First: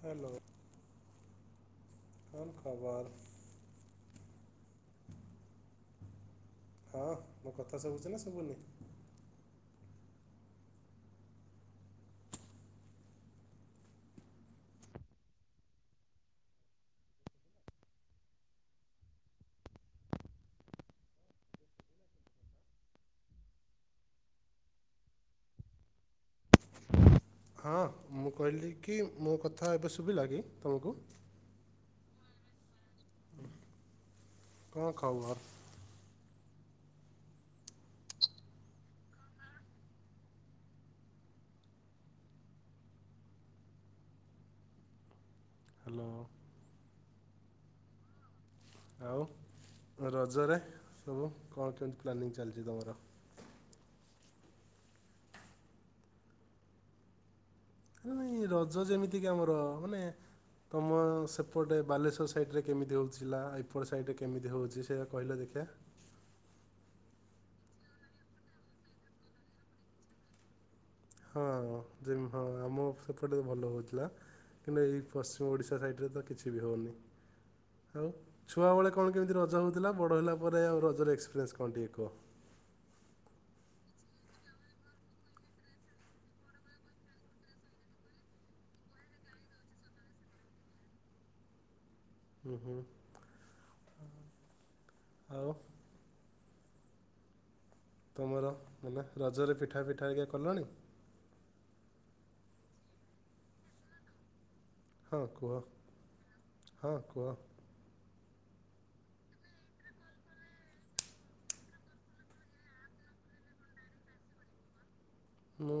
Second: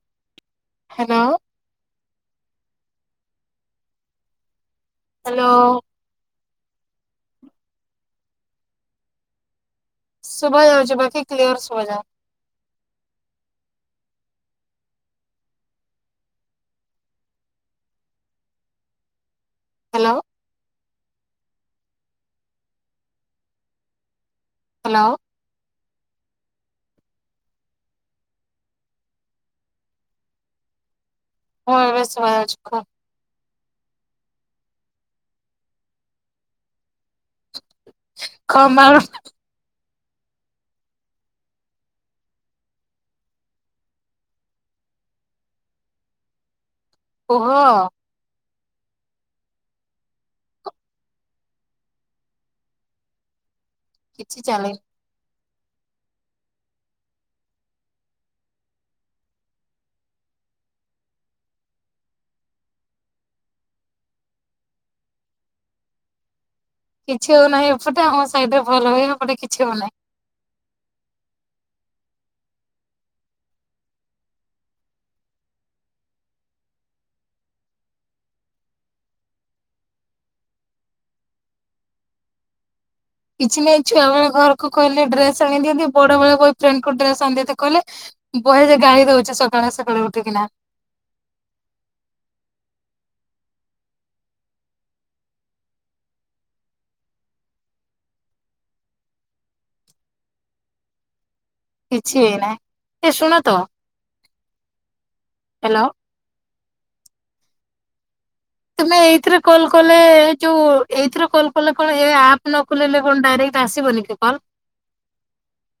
Hello. Hello. କନ୍ ଖବର? Hello. ହଁ ମୋ କଥା ଶୁବୁଛି ନା ସୁବୁନି? ସୁଭା ଯାଉଚି ବାକି କ୍ଲିୟର ସୁୁଭା ଯାଉ ହ୍ୟାଲୋ। ହ୍ୟାଲୋ। ହଁ ମୁଁ କହିଲି କି ମୋ କଥା ଏବେ ଶୁଭିଲା କି ତୁମକୁ? ହଁ ଏବେ ଶୁଭା ଯାଉଚି କୁହ। କଁ ଖବର? [unintelligible] ହ୍ୟାଲୋ। କୁହ। ଆଉ ରଜରେ ସବୁ କଣ କେମିତି ପ୍ଲାନିଂ ଚାଲିଛି ତମର? କିଛି ଚାଲିନି। ନାଇଁ ରଜ ଯେମିତି କି ଆମର ମାନେ ତମ ସେପଟେ ବାଲେଶ୍ୱର ସାଇଡ଼େ କେମିତି ହେଉଛିଥିଲା ଆଇପଟ୍ ସାଇଡ଼େ କେମିତି ହେଉଛି ସେଇ କହିଲ ଦେଖିଆ। କିଛି ହଉନାହିଁ ଏପଟେ ଆମ ସାଇଡ ରେ ଭଲ ହୁଏ ଏପଟେ କିଛି ହଉନାହିଁ। ହଁ ଯେ ହଁ ଆମ ସେପଟେ ଭଲ ହଉଥିଲା। କିନ୍ତୁ ଏଇ ପଶ୍ଚିମ ଓଡ଼ିଶା ସାଇଡ଼ରେ ତ କିଛି ବି ହଉନି। ଆଉ ଛୁଆବେଳେ କଣ କେମିତି ରଜ ହେଉଥିଲା ବଡ଼ ହେଲା ପରେ ଆଉ ରଜର ଏକ୍ସପିରିଏନ୍ସ କଣ ଟିକେ କହ। କିଛି ନାହିଁ ଛୁଆବେଳେ ଘରକୁ କହିଲେ ଡ୍ରେସ ଆଣି ଦିଅନ୍ତି ବଡ ବେଳେ ବୟ ଫ୍ରେଣ୍ଡକୁ ଡ୍ରେସ ଆଣିି ଦେନ୍ତେ କହିଲେ ବହେ ଯେ ଗାଳି ଦଉଛି ସକାଳେ ସକାଳେ ଉଠିକିନା। ହୁଁ ହୁଁ ଆଉ। ତମର ମାନେ ରଜରେ ପିଠା ଫିଠା ହରିକା କଲଣିହ କିଛି ହେଇନାହିଁ ଏ ଶୁଣ ତ। ହଁ କୁହ ହ୍ୟାଲୋ ହଁ କୁହ। ତମେ ଏଇଥିରେ କଲ୍ କଲେ ଯୋଉ ଏଇଥିରେ କଲ୍ କଲେ କଣ ଏ ଆପ୍ ନ କୋଲେଇଲେ କଣ ଡାଇରେକ୍ ଟ୍ ଆସିବନି କି କଲ୍। ମୁଁ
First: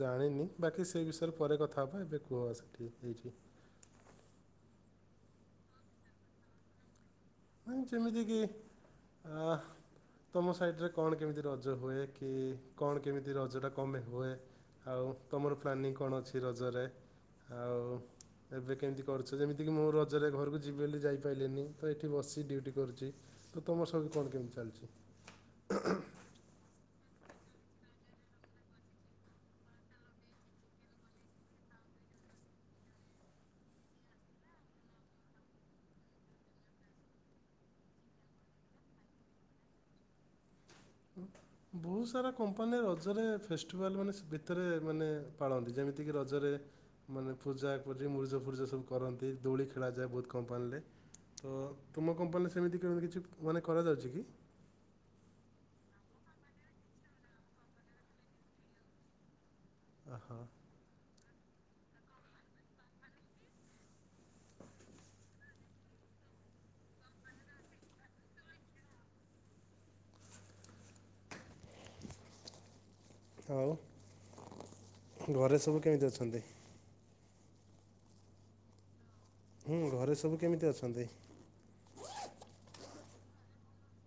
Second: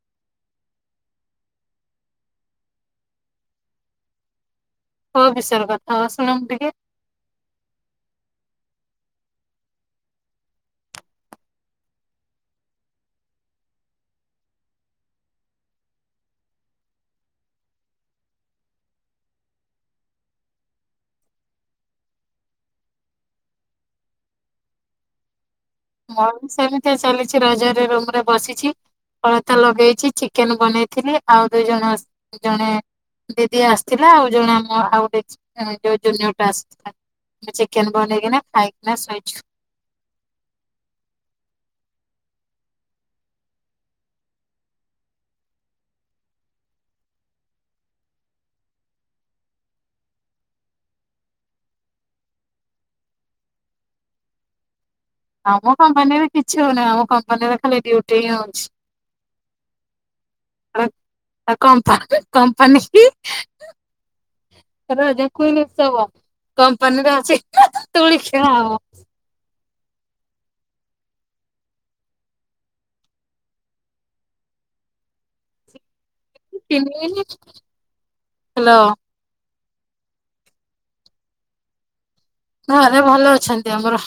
ଜାଣିନି ବାକି ସେ ବିଷୟରେ ପରେ କଥା ହେବା ଏବେ କୁହ ସେଠି ହେଇଚି। ହୋ ବିଷୟରେ କଥା ଶୁଣ ମୁୁ ଟିକେ। ହଁ ଯେମିତିକି ଆ ତମ ସାଇଟରେ କଣ କେମିତି ରଜ ହୁଏ କି କଣ କେମିତି ରଜଟା କମ୍ପାଇଁ ହୁଏ। ଆଉ ତମର ପ୍ଲାନିଂ କଣ ଅଛି ରଜରେ। ଆଉ ଏବେ କେମ୍ତି କରୁଛ ଯେମିତିକି ମୁଁ ରଜରେ ଘରକୁ ଯିବି ବୋଲି ଯାଇପାରିଲନି ତ ଏଠ୍ ଠି ବସି ଡ୍ୟୁଟି କରୁଚି ତ ତମର ସେମ୍ତି କଣ କେମିତି ଚାଲିଛି। ଆଉ ସେମିତିଆ ଚାଲିଛି ରଜରେ ରୁମ୍ ରେ ବସିଛି। ଅଳତା ଲଗେଇଚି ଚିକେନ୍ ବନେଇଥିଲି ଆଉ ଦୁଇ ଜଣ ଜଣେ ଦିଦି ଆସ୍ଥିଲା ଆଉ ଜଣେ ଆମ ଆଉ ଯୋ ଜୁନିୟର ଟା ଆସ୍ଥିଲା। ଚିକେନ୍ ବନେଇକିଣା ଖାଇକିନା ଶୋଇଛୁ। ବହୁତ ସାରା କମ୍ପାନୀ ରଜରେ ଫେଷ୍ଟିଭାଲ୍ ମାନେ ଭିତରେ ମାନେ ପାଳନ୍ତି ଯେମିତିକି ରଜରେ ମାନେ ପୂଜା ପୂଜୀ ମୁର୍ଜ ଫୁର୍ଜ ସବୁ କରନ୍ତି ଦୋଳି ଖେଳାଯାଏ ବହୁତ କମ୍ପାଲ୍ରେ। ତ ତୁମ କମ୍ପାନୀରେ ସେମିତି କେମିତି କିଛି ମାନେ କରାଯାଉଛି କି। ଆମ କମ୍ପାନୀରେ କିଛି ହଉନିଁ ଆମ କମ୍ପାନୀରେ ଖାଲି ଡ୍ୟୁଟି ହିଁ ହଉଛି। ଅହ। କମ୍ପା କମ୍ପାନୀ କୁ [unintelligible] କମ୍ପାନୀର ଅଛି ଦୋଳି ଖେଳା ହବ। ଆଉ। ଘରେ ସବୁ କେମ୍ତି ଅଛନ୍ତି। [unintelligible] ହାଲୋ। ହୁଁ ଘରେ ସବୁ କେମିତି ଅଛନ୍ତି। ଘରେ ଭଲ ଅଛନ୍ତି ଆମର।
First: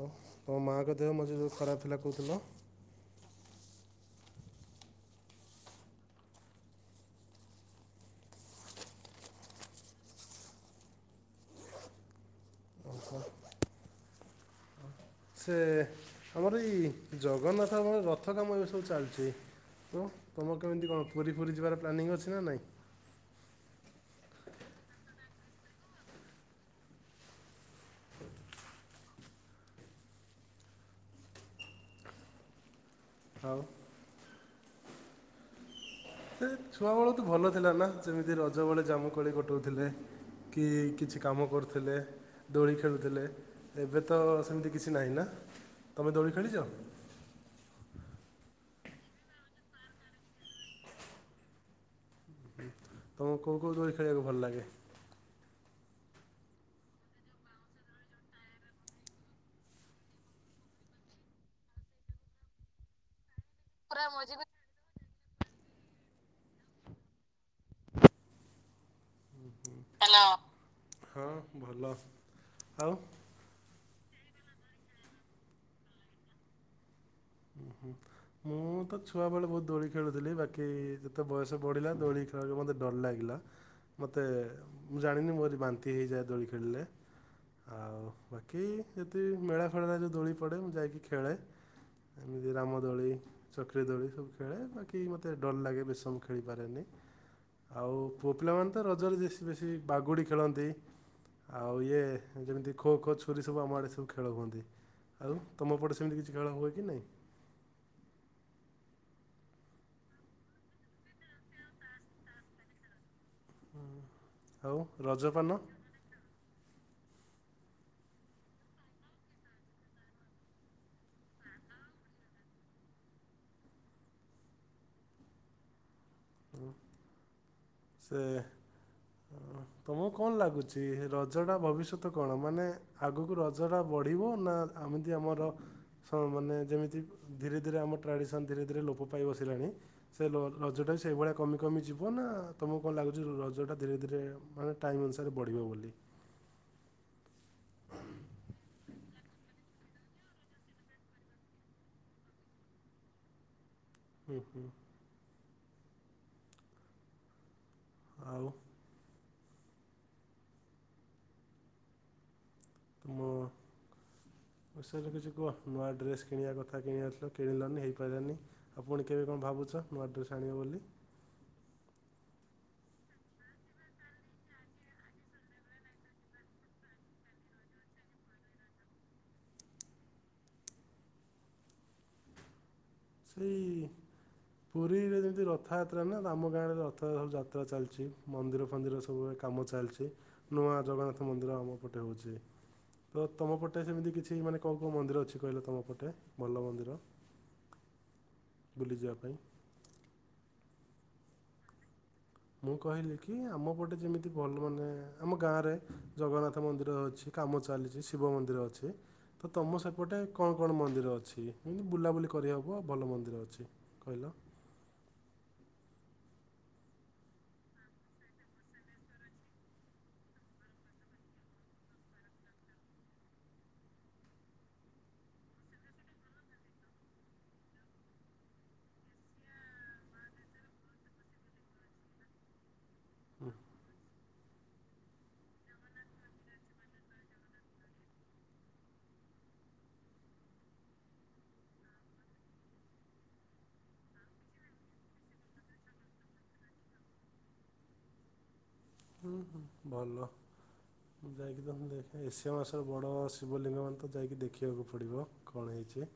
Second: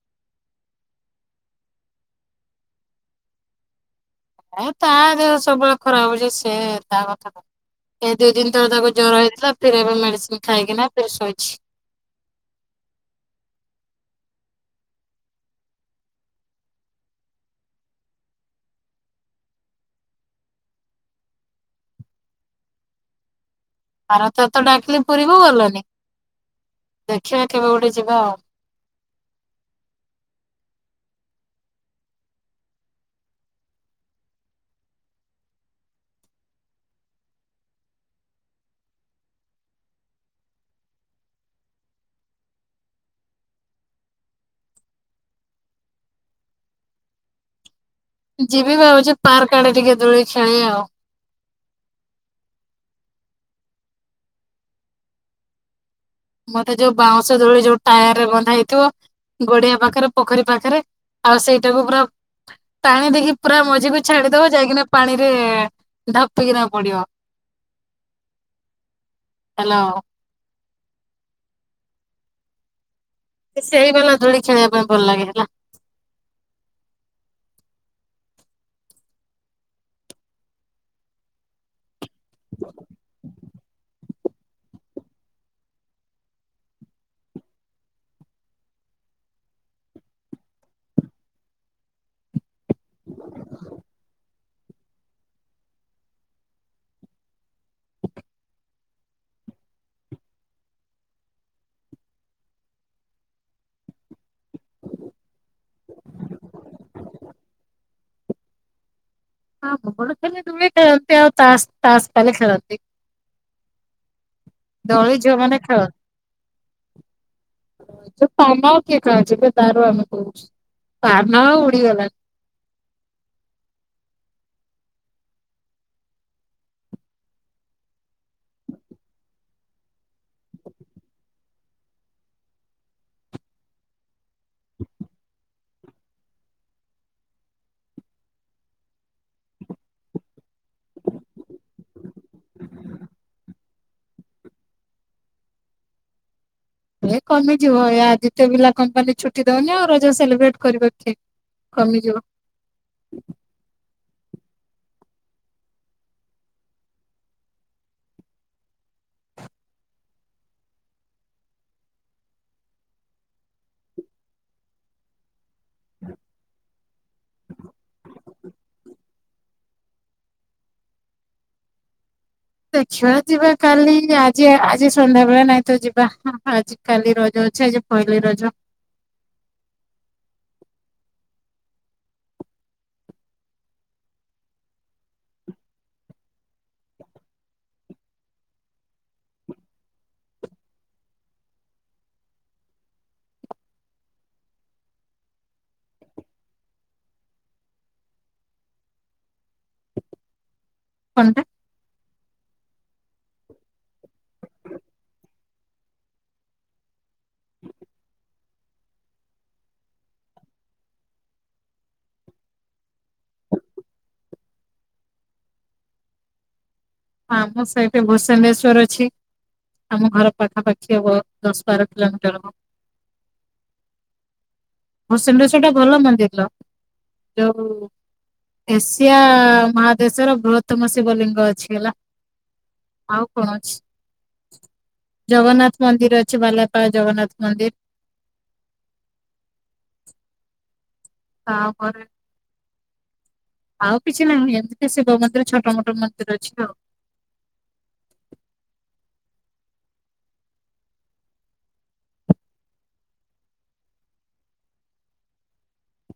ଓହ୍। ତୋ ମାଆଙ୍କ ଦେହ ମଝିରେ ଯୋଉ ଖରାପ୍ ଥିଲା କହୁଥିଲ। ହଁ ତା ଦେହ ସବୁବେଳେ ଖରାପା ହଉଛି ସେ ତା କଥା କୁ ଏ ଦିଇ ଦିନ ତଳେ ତାକୁ ଜର ହେଇଥିଲା ଫେର୍ ଏବେ ମେଡିସିନ ଖାଇକିନା ଫେର୍ ଶୋଇଛି। [inaudible] ସେ ଆମର ଏଇ ଜଗନ୍ନାଥ ଙ୍କର ରଥ କାମ ଏବେ ସବୁ ଚାଲ୍ଚି। ତ ତୁମର କେମ୍ତି କଣ ପୁରୀ ଫୁରୀ ଯିବାର ପ୍ଲାନିଂ ଅଛି ନା ନାଇଁ। ଆର ଥର ତ ଡାକିଲି ପୁରି କୁ ଗଲନି ଦେଖିବା କେବେ ଗୋଟେ ଯିବା ଆଉ। ଆଉ। ଛୁଆ ବେଳ ତ ଭଲ ଥିଲା ନା ଯେମିତି ରଜ ବେଳେ ଜାମୁକୋଳି ଗୋଟଉଥିଲେ। କି କିଛି କାମ କର୍ଥିଲେ। ଦୋଳି ଖେଳୁଥିଲେ ଏବେ ତ ସେମ୍ତି କିଛି ନାଇଁ ନା ତମେ ଦୋଳି ଖେଳିଚ। ଯିବି ଭାବଛି ପାର୍କ ଆଡେ ଟିକେ ଦୋଳି ଖେଳି ଆଉ। [inaudible] ତମକୁ କୋଉ କୋଉ ଦୋଳି ଖେଳିବାକୁ ଭଲ ଲାଗେ। ମତେ ଯୋଉ ବାଉଁଶ ଦୋଳି ଯୋଉ ଟାୟାର ରେ ବନ୍ଧା ହେଇଥିବ ଗଡିଆ ପାଖରେ ପୋଖରୀ ପାଖରେ ଆଉ ସେଇଟାକୁ ପୁରା ପାଣି ଦେକି ପୁରା ମଝିକୁ ଛାଡିଦବ ଯାଇକିନା ପାଣିରେ ଢାପିକିନା ପଡିବ। ହେଲା ଉଁ ହୁଁ ହଁ ଭଲ ଆଉ ସେଇ ବାଲା ଧୂଳି ଖେଣିବା ପାଇଁ ଭଲ ଲାଗେ ହେଲା। ଉ ହୁଁ ମୁଁ ତ ଛୁଆ ବେଳେ ବହୁତ ଦୋଳି ଖେଳୁଥିଲି ବାକି ଯେ ତେ ବୟସ ବଢ଼ିଲା ଦୋଳି ଖେଳିବାକୁ ମୋତେ ଡର ଲାଗିଲା। ମତେ ମୁଁ ଜାଣିନି ମୋରି ବାନ୍ତି ହେଇଯାଏ ଦୋଳି ଖେଳିଲେ। ଆଉ ବାକି ଯେତିି ମେଳା ଫେଳାରେ ଯୋଉ ଦୋଳି ପଡ଼େ ମୁଁ ଯାଇକି ଖେଳେ। ଏମିତି ରାମଦୋଳି ଚକିରି ଦୋଳି ସବୁ ଖେଳେ ବାକି ମୋତେ ଡର ଲାଗେ ବେଶୀ ସମୟ ଖେଳିପାରେନି। ଆଉ ପୁଅ ପିଲାମାନେ ତ ରଜରେ ଯେ ଶୀ ବେଶୀ ବାଗୁଡ଼ି ଖେଳନ୍ତି। ଆଉ ଇଏ ଯେମିତି ଖୋ ଖୋ ଛୁରୀ ସବୁ ଆମ ଆଡେ ସବୁ ଖେଳ ହୁଅନ୍ତି। ଆଉ ତୁମ ପଟେ ସେମିତି କିଛି ଖେଳ ହୁଏ କି ନାହିଁ। ହଁ ଆମ ପଟେ ଖାଲି ଦୋଳି ଖେଳନ୍ତି ଆଉ ତାସ ତାସ କଲି ଖେଳନ୍ତି। ହୁଁ ଆଉ ଦୋଳି ଝିଅ ମାନେ ରଜପାନ। ଖେଳନ୍ତି। ସେ ପାନ ଆଉ କିଏ ଖାଉଛି ଏବେ ତାର ଆମେ କହୁଛୁ ପାନ ଆଉ ଉଡିଗଲାଣି। ଉଁ ସେ ଅଁ। ତମକୁ କଣ ଲାଗୁଛି ରଜଟା ଭବିଷ୍ୟତ କଣ ମାନେ ଆଗକୁ ରଜଟା ବଢ଼ିବ ନା ଆମିତି ଆମର ସ ମାନେ ଯେମିତି ଧୀରେ ଧୀରେ ଆମ ଟ୍ରାଡ଼ିସନ୍ ଧୀରେ ଧୀରେ ଲୋପ ପାଇ ବସିଲାଣି। ସେ ଲୋ ରଜଟା ବି ସେ ସେଇଭଳିଆ କମି କମି ଯିବ ନା ତୁମକୁ କଣ ଲାଗୁଛି ରଜଟା ଧୀରେ ଧୀରେ ମାନେ ଟାଇମ୍ ଅନୁସାରେ ବଢ଼ିବ ବୋଲି। ଏ କମିଯିବ ୟା ଯେତେବି ଲା କମ୍ପାନୀ ଛୁଟି ଦଉନି ଆଉ ର ଜ ସେଲିବ୍ରେଟ କରିବ କିଏ କମିଯିବ। ହୁଁ ହୁଁ। ଆଉ। ତୁମ ବିଷୟରେ କିଛି କୁହ। ନୂଆ ଡ୍ରେସ୍ କିଣିବା କଥା କିଣିବାରଥିଲା କିଣିଲନି ହେଇପାଇଲାନି ଆଉ ଫୁଣି କେବେ କଣ ଭାବୁଛ ନୁଆଡ୍ରେସ୍ ଆଣିବ ବୋଲି। ଦେଖିବାଆ ଯିବା କାଲି ଆଜି ଆଜି ସନ୍ଧ୍ୟା ବେଳେ ନାଇଁ ତ ଯିବା ହଁ ଆଜି କାଲି ରଜ ଅଛେ ଆଜି ପହିଲି ରଜ। ସେଇ ପୁରୀରେ ଯେମିତି ରଥଯାତ୍ରା ନା ଆମ ଗାଁରେ ରଥ ସ ଯାତ୍ରା ଚାଲିଛି ମନ୍ଦିର ଫନ୍ଦିର ସବୁ ସବୁରେ କାମ ଚାଲିଛି ନୂଆ ଜଗନ୍ନାଥ ମନ୍ଦିର ଆମ ଏପଟେ ହଉଛି। ତ ତମ ପଟେ ସେମିତି କିଛି ମାନେ କୋଉ କୋଉ ମନ୍ଦିର ଅଛି କହିଲ ତମ ପଟେ ଭଲ ମନ୍ଦିର। ବୁଲିଯିବା ପାଇଁ। କଣ୍ଟା ମୁଁ କହିଲି କି ଆମ ପଟେ ଯେମିତି ଭଲ ମାନେ ଆମ ଗାଁରେ ଜଗନ୍ନାଥ ମନ୍ଦିର ଅଛି। କାମ ଚାଲିଛି ଶିବ ମନ୍ଦିର ଅଛି। ତ ତମ ସେପଟେ କଣ କଣ ମନ୍ଦିର ଅଛି ଏମିତି ବୁଲାବୁଲି କରିବାକୁ ଆଉ ଭଲ ମନ୍ଦିର ଅଛି। କହିଲ। ଆମ ସାଇଟ୍ ରେ ଭୂସଣ୍ଡେଶ୍ଵର ଅଛି। ଆମ ଘର ପାଖାପାଖି ହବ ଦଶ ବାର କିଲୋମିଟର ହବ। ଭୂସଣ୍ଡେଶ୍ୱର ଟା ଭଲ ମନ୍ଦିର ଯୋଉ ଏସିଆ ମହାଦେଶର ବୃହତ୍ତମ ଶିବଲିଙ୍ଗ ଅଛି ହେଲା। ଆଉ କଣ ଅଛି ଜଗନ୍ନାଥ ମନ୍ଦିର ଅଛି ବାଲାପାଳ ଜଗନ୍ନାଥ ମନ୍ଦିର। ତାପରେ ଆଉ କିଛି ନାହିଁ ଏମିତି [unintelligible] ଶିବ ମନ୍ଦିର ଛୋଟୋ ମୋଟୋ ମନ୍ଦିର ଅଛି ଆଉ। ହୁଁ ହୁଁ ଭଲ। ମୁଁ ଯାଇକି [unintelligible] ଦେଖେ ଏସିଆ ମହାଦେଶର ବଡ଼ ଶିବଲିଙ୍ଗ ମାନେ ତ ଯାଇକି ଦେଖିବାକୁ ପଡ଼ିବ କଣ ହେଇଛି।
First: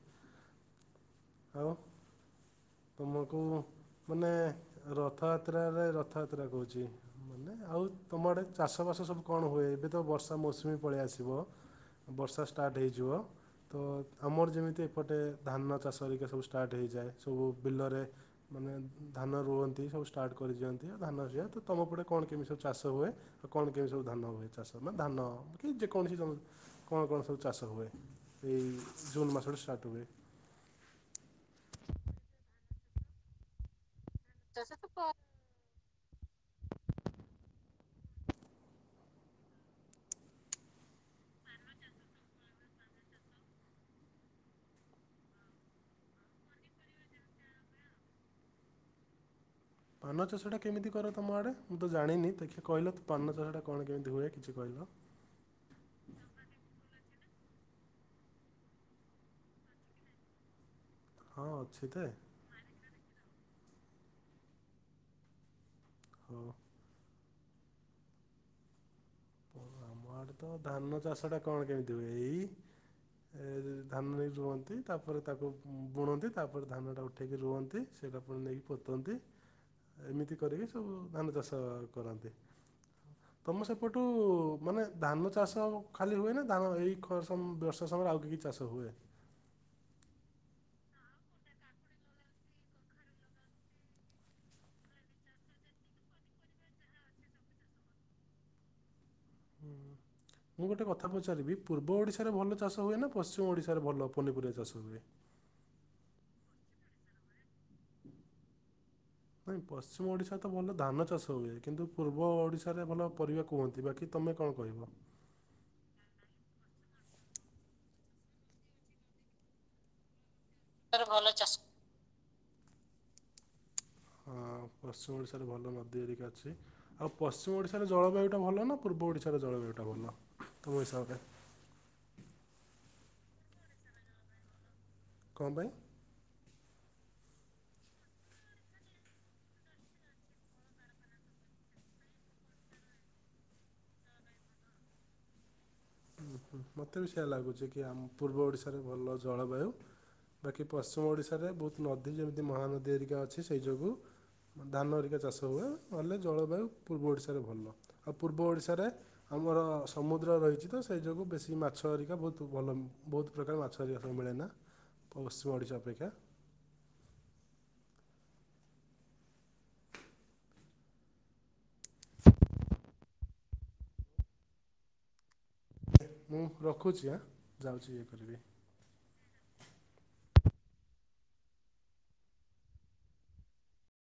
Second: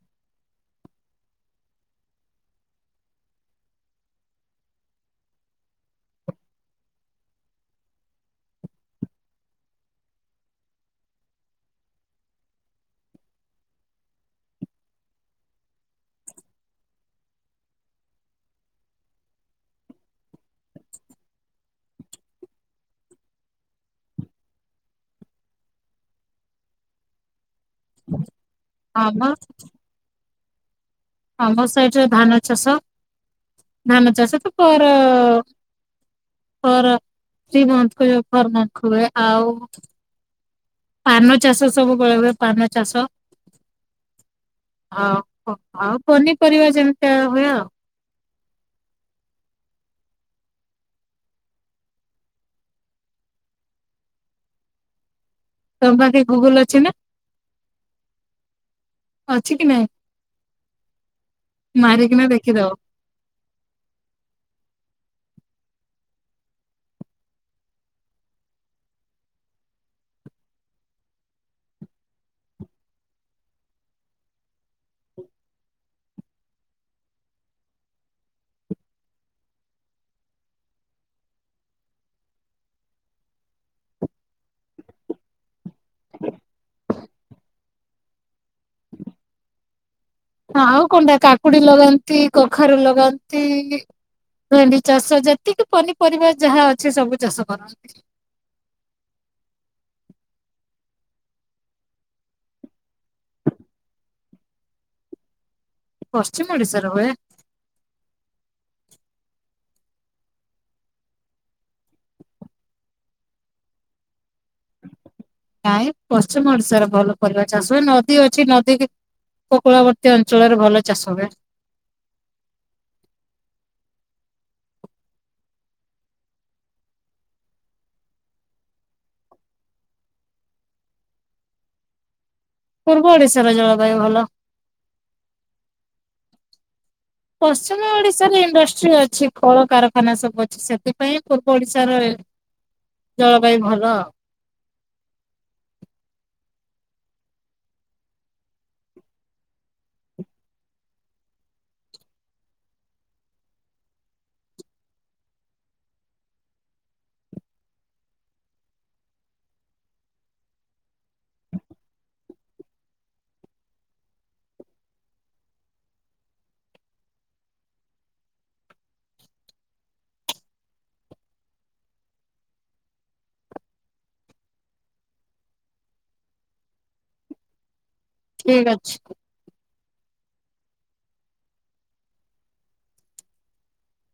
ଆଉ ତୁମକୁ ମାନେ ରଥଯାତ୍ରାରେ ରଥଯାତ୍ରା କୋହୁଛି। ମାନେ ଆଉ ତମ ଆଡ଼େ ଚାଷବାସ ସବୁ କଣ ହୁଏ ଏବେ ତ ବର୍ଷା ମୌସୁମୀ ପଳେଇଆସିବ। ବର୍ଷା ଷ୍ଟାର୍ଟ ହେଇଯିବ ତ ଆମର ଯେମିତି ଏପଟେ ଧାନ ଚାଷ ହେରିକା ସବୁ ଷ୍ଟାର୍ଟ ହେଇଯାଏ ସବୁ ବିଲରେ ମାନେ ଧାନ ରୁଅନ୍ତି ସବୁ ଷ୍ଟାର୍ଟ କରିଦିଅନ୍ତି ଆଉ ଧାନ [unintelligible] ତ ତମ ପଟେ କଣ କେମିତି ସବୁ ଚାଷ ହୁଏ। ଆଉ କଣ କେମିତି ସବୁ ଧାନ ହୁଏ ଚାଷ ମାନ ଧାନ କି ଯେକୌଣସି [unintelligible] କଣ କଣ ସବୁ ଚାଷ ହୁଏ ଏଇ ଆମ ଜୁନ୍ ମାସଠୁ ଷ୍ଟାର୍ଟ ହୁଏ। ଆମ ସାଇଡରେ ଧାନ ଚାଷ ଧାନ ଚାଷ ତ ପର [unintelligible] ହୁଏ ଆଉ ପାନ ଚାଷ ସବୁ କଳା ହୁଏ ପାନ ଚାଷ। [unintelligible] ଆଉ ପନିପରିବା ଯେମିତିଆ ହୁଏ ଆଉ। ପାନ ଚାଷଟା କେମିତି କର ତମ ଆଡ଼େ ମୁଁ ତ ଜାଣିନି ଦେଖିଆ କହିଲ ତୁ ପାନ ଚାଷଟା କଣ କେମିତି ହୁଏ କିଛି କହିଲ। ତମ ପାଖେ ଗୁଗୁଲୁ ଅଛି ନା। ଅଛି କି ନାଇଁ ହଁ ଅଛି ତେ ମାରିକିନା ଦେଖିଦବ। [unintelligible] [unintelligible] ଆମ ଆଡ଼େ ତ ଧାନ ଚାଷ ଟା କଣ କେମିତି ହୁଏ ଏଇ ଏ ରେ ରେ ଧାନ [unintelligible] ରୁଅନ୍ତି ତାପରେ ତାକୁ ବୁଣନ୍ତି ତାପରେ ଧାନଟା ଉଠେଇକି ରୁଅନ୍ତି। ସେଇଟା ପୁଣି ନେଇକି ପୋତୋନ୍ତି ଏମିତି କରିକି ସବୁ ଧାନ ଚାଷ କରାନ୍ତି। ତମ ସେପଟୁ ମାନେ ଧାନ ଚାଷ ଖାଲି ହୁଏ ନା ଧାନ ଏଇ [unintelligible] ସମୟରେ ଆଉ କି କି ଚାଷ ହୁଏ। ଆଉ କଣଟା କାକୁଡ଼ି ଲଗାନ୍ତି କଖାରୁ ଲଗାନ୍ତି। ଭେଣ୍ଡି ଚାଷ ଯେତିକି ପନିପରିବା ଯାହା ଅଛି ସବୁ ଚାଷ କରନ୍ତି। ମୁଁ ଗୋଟେ କଥା ପଚାରିବି ପୂର୍ବ ଓଡ଼ିଶାରେ ଭଲ ଚାଷ ହୁଏ ନା ପଶ୍ଚିମ ଓଡ଼ିଶାରେ ଭଲ ପନିପରିବା ଚାଷ ହୁଏ। ପଶ୍ଚିମ ଓଡ଼ିଶାର ହୋଏ। [inaudible] ନାଇଁ ପଶ୍ଚିମ ଓଡ଼ିଶାରେ ତ ଭଲ ଧାନ ଚାଷ ହୁଏ। କିନ୍ତୁ ପୂର୍ବ ଓଡ଼ିଶାରେ ଭଲ ପରିବା କୁହନ୍ତି ବାକି ତମେ କଣ କହିବ। [unintelligible] ପଶ୍ଚିମ ଓଡ଼ିଶାରେ ଭଲ ପରିବା ଚାଷ ହୁଏ ନଦୀ ଅଛି ନଦୀକି ଉପକୂଳବର୍ତ୍ତୀ ଅଞ୍ଚଳରେ ଭଲ [unintelligible] ହୁଏ ଭଲ ଚାଷ ହଁ ପଶ୍ଚିମ ଓଡ଼ିଶାରେ ଭଲ ନଦୀ ହେରିକା ଅଛି। ଆଉ ପଶ୍ଚିମ ଓଡ଼ିଶାର ଜଳବାୟୁଟା ଭଲ ନା ପୂର୍ବ ଓଡ଼ିଶାର ଜଳବାୟୁଟା ଭଲ ତୁମ ହସାବରେ? ପୂର୍ବ ଓଡିଶାର ଜଳବାୟୁ ଭଲ। କଁ ପାଇଁ? ପଶ୍ଚିମ ଓଡିଶାରେ ଇଣ୍ଡଷ୍ଟ୍ରି ଅଛି କଳକାରଖାନା ସବୁ ଅଛି ସେଥିପାଇଁ ପୂର୍ବ ଓଡିଶାର [inaudible] ଜଳବାୟୁ ଭଲ [unintelligible] ଉଁହୁଁ ମତେ ବି ସେଇୟା ଲାଗୁଛି କି ଆମ ପୂର୍ବ ଓଡ଼ିଶାରେ ଭଲ ଜଳବାୟୁ। ବାକି ପଶ୍ଚିମ ଓଡ଼ିଶାରେ ବହୁତ ନଦୀ ଯେମିତି ମହାନଦୀ ହେରିକା ଅଛି ସେଇ ଯୋଗୁଁ ଧାନ ହେରିକା ଚାଷ ହୁଏ ନହେଲେ ଜଳବାୟୁ ପୂର୍ବ ଓଡ଼ିଶାରେ ଭଲ ଆଉ ପୂର୍ବ ଓଡ଼ିଶାରେ ଆମର ସମୁଦ୍ର ରହିଚି ତ [unintelligible] ଯୋଗୁଁ ବେଶୀ ମାଛ ହେରିକା ବୋହୁତ ଭଲ ବୋହୁତ ପ୍ରକାର ମାଛ ହେରିକା ସବୁ ମିଳେନା। ପଶ୍ଚିମ ଓଡ଼ିଶା ଅପେକ୍ଷା। [inaudible] ମୁଁ ରଖୁଛି ଆଁ ଯାଉଛି ଇଏ କରିବି। ଠିକ୍ ଅଛି।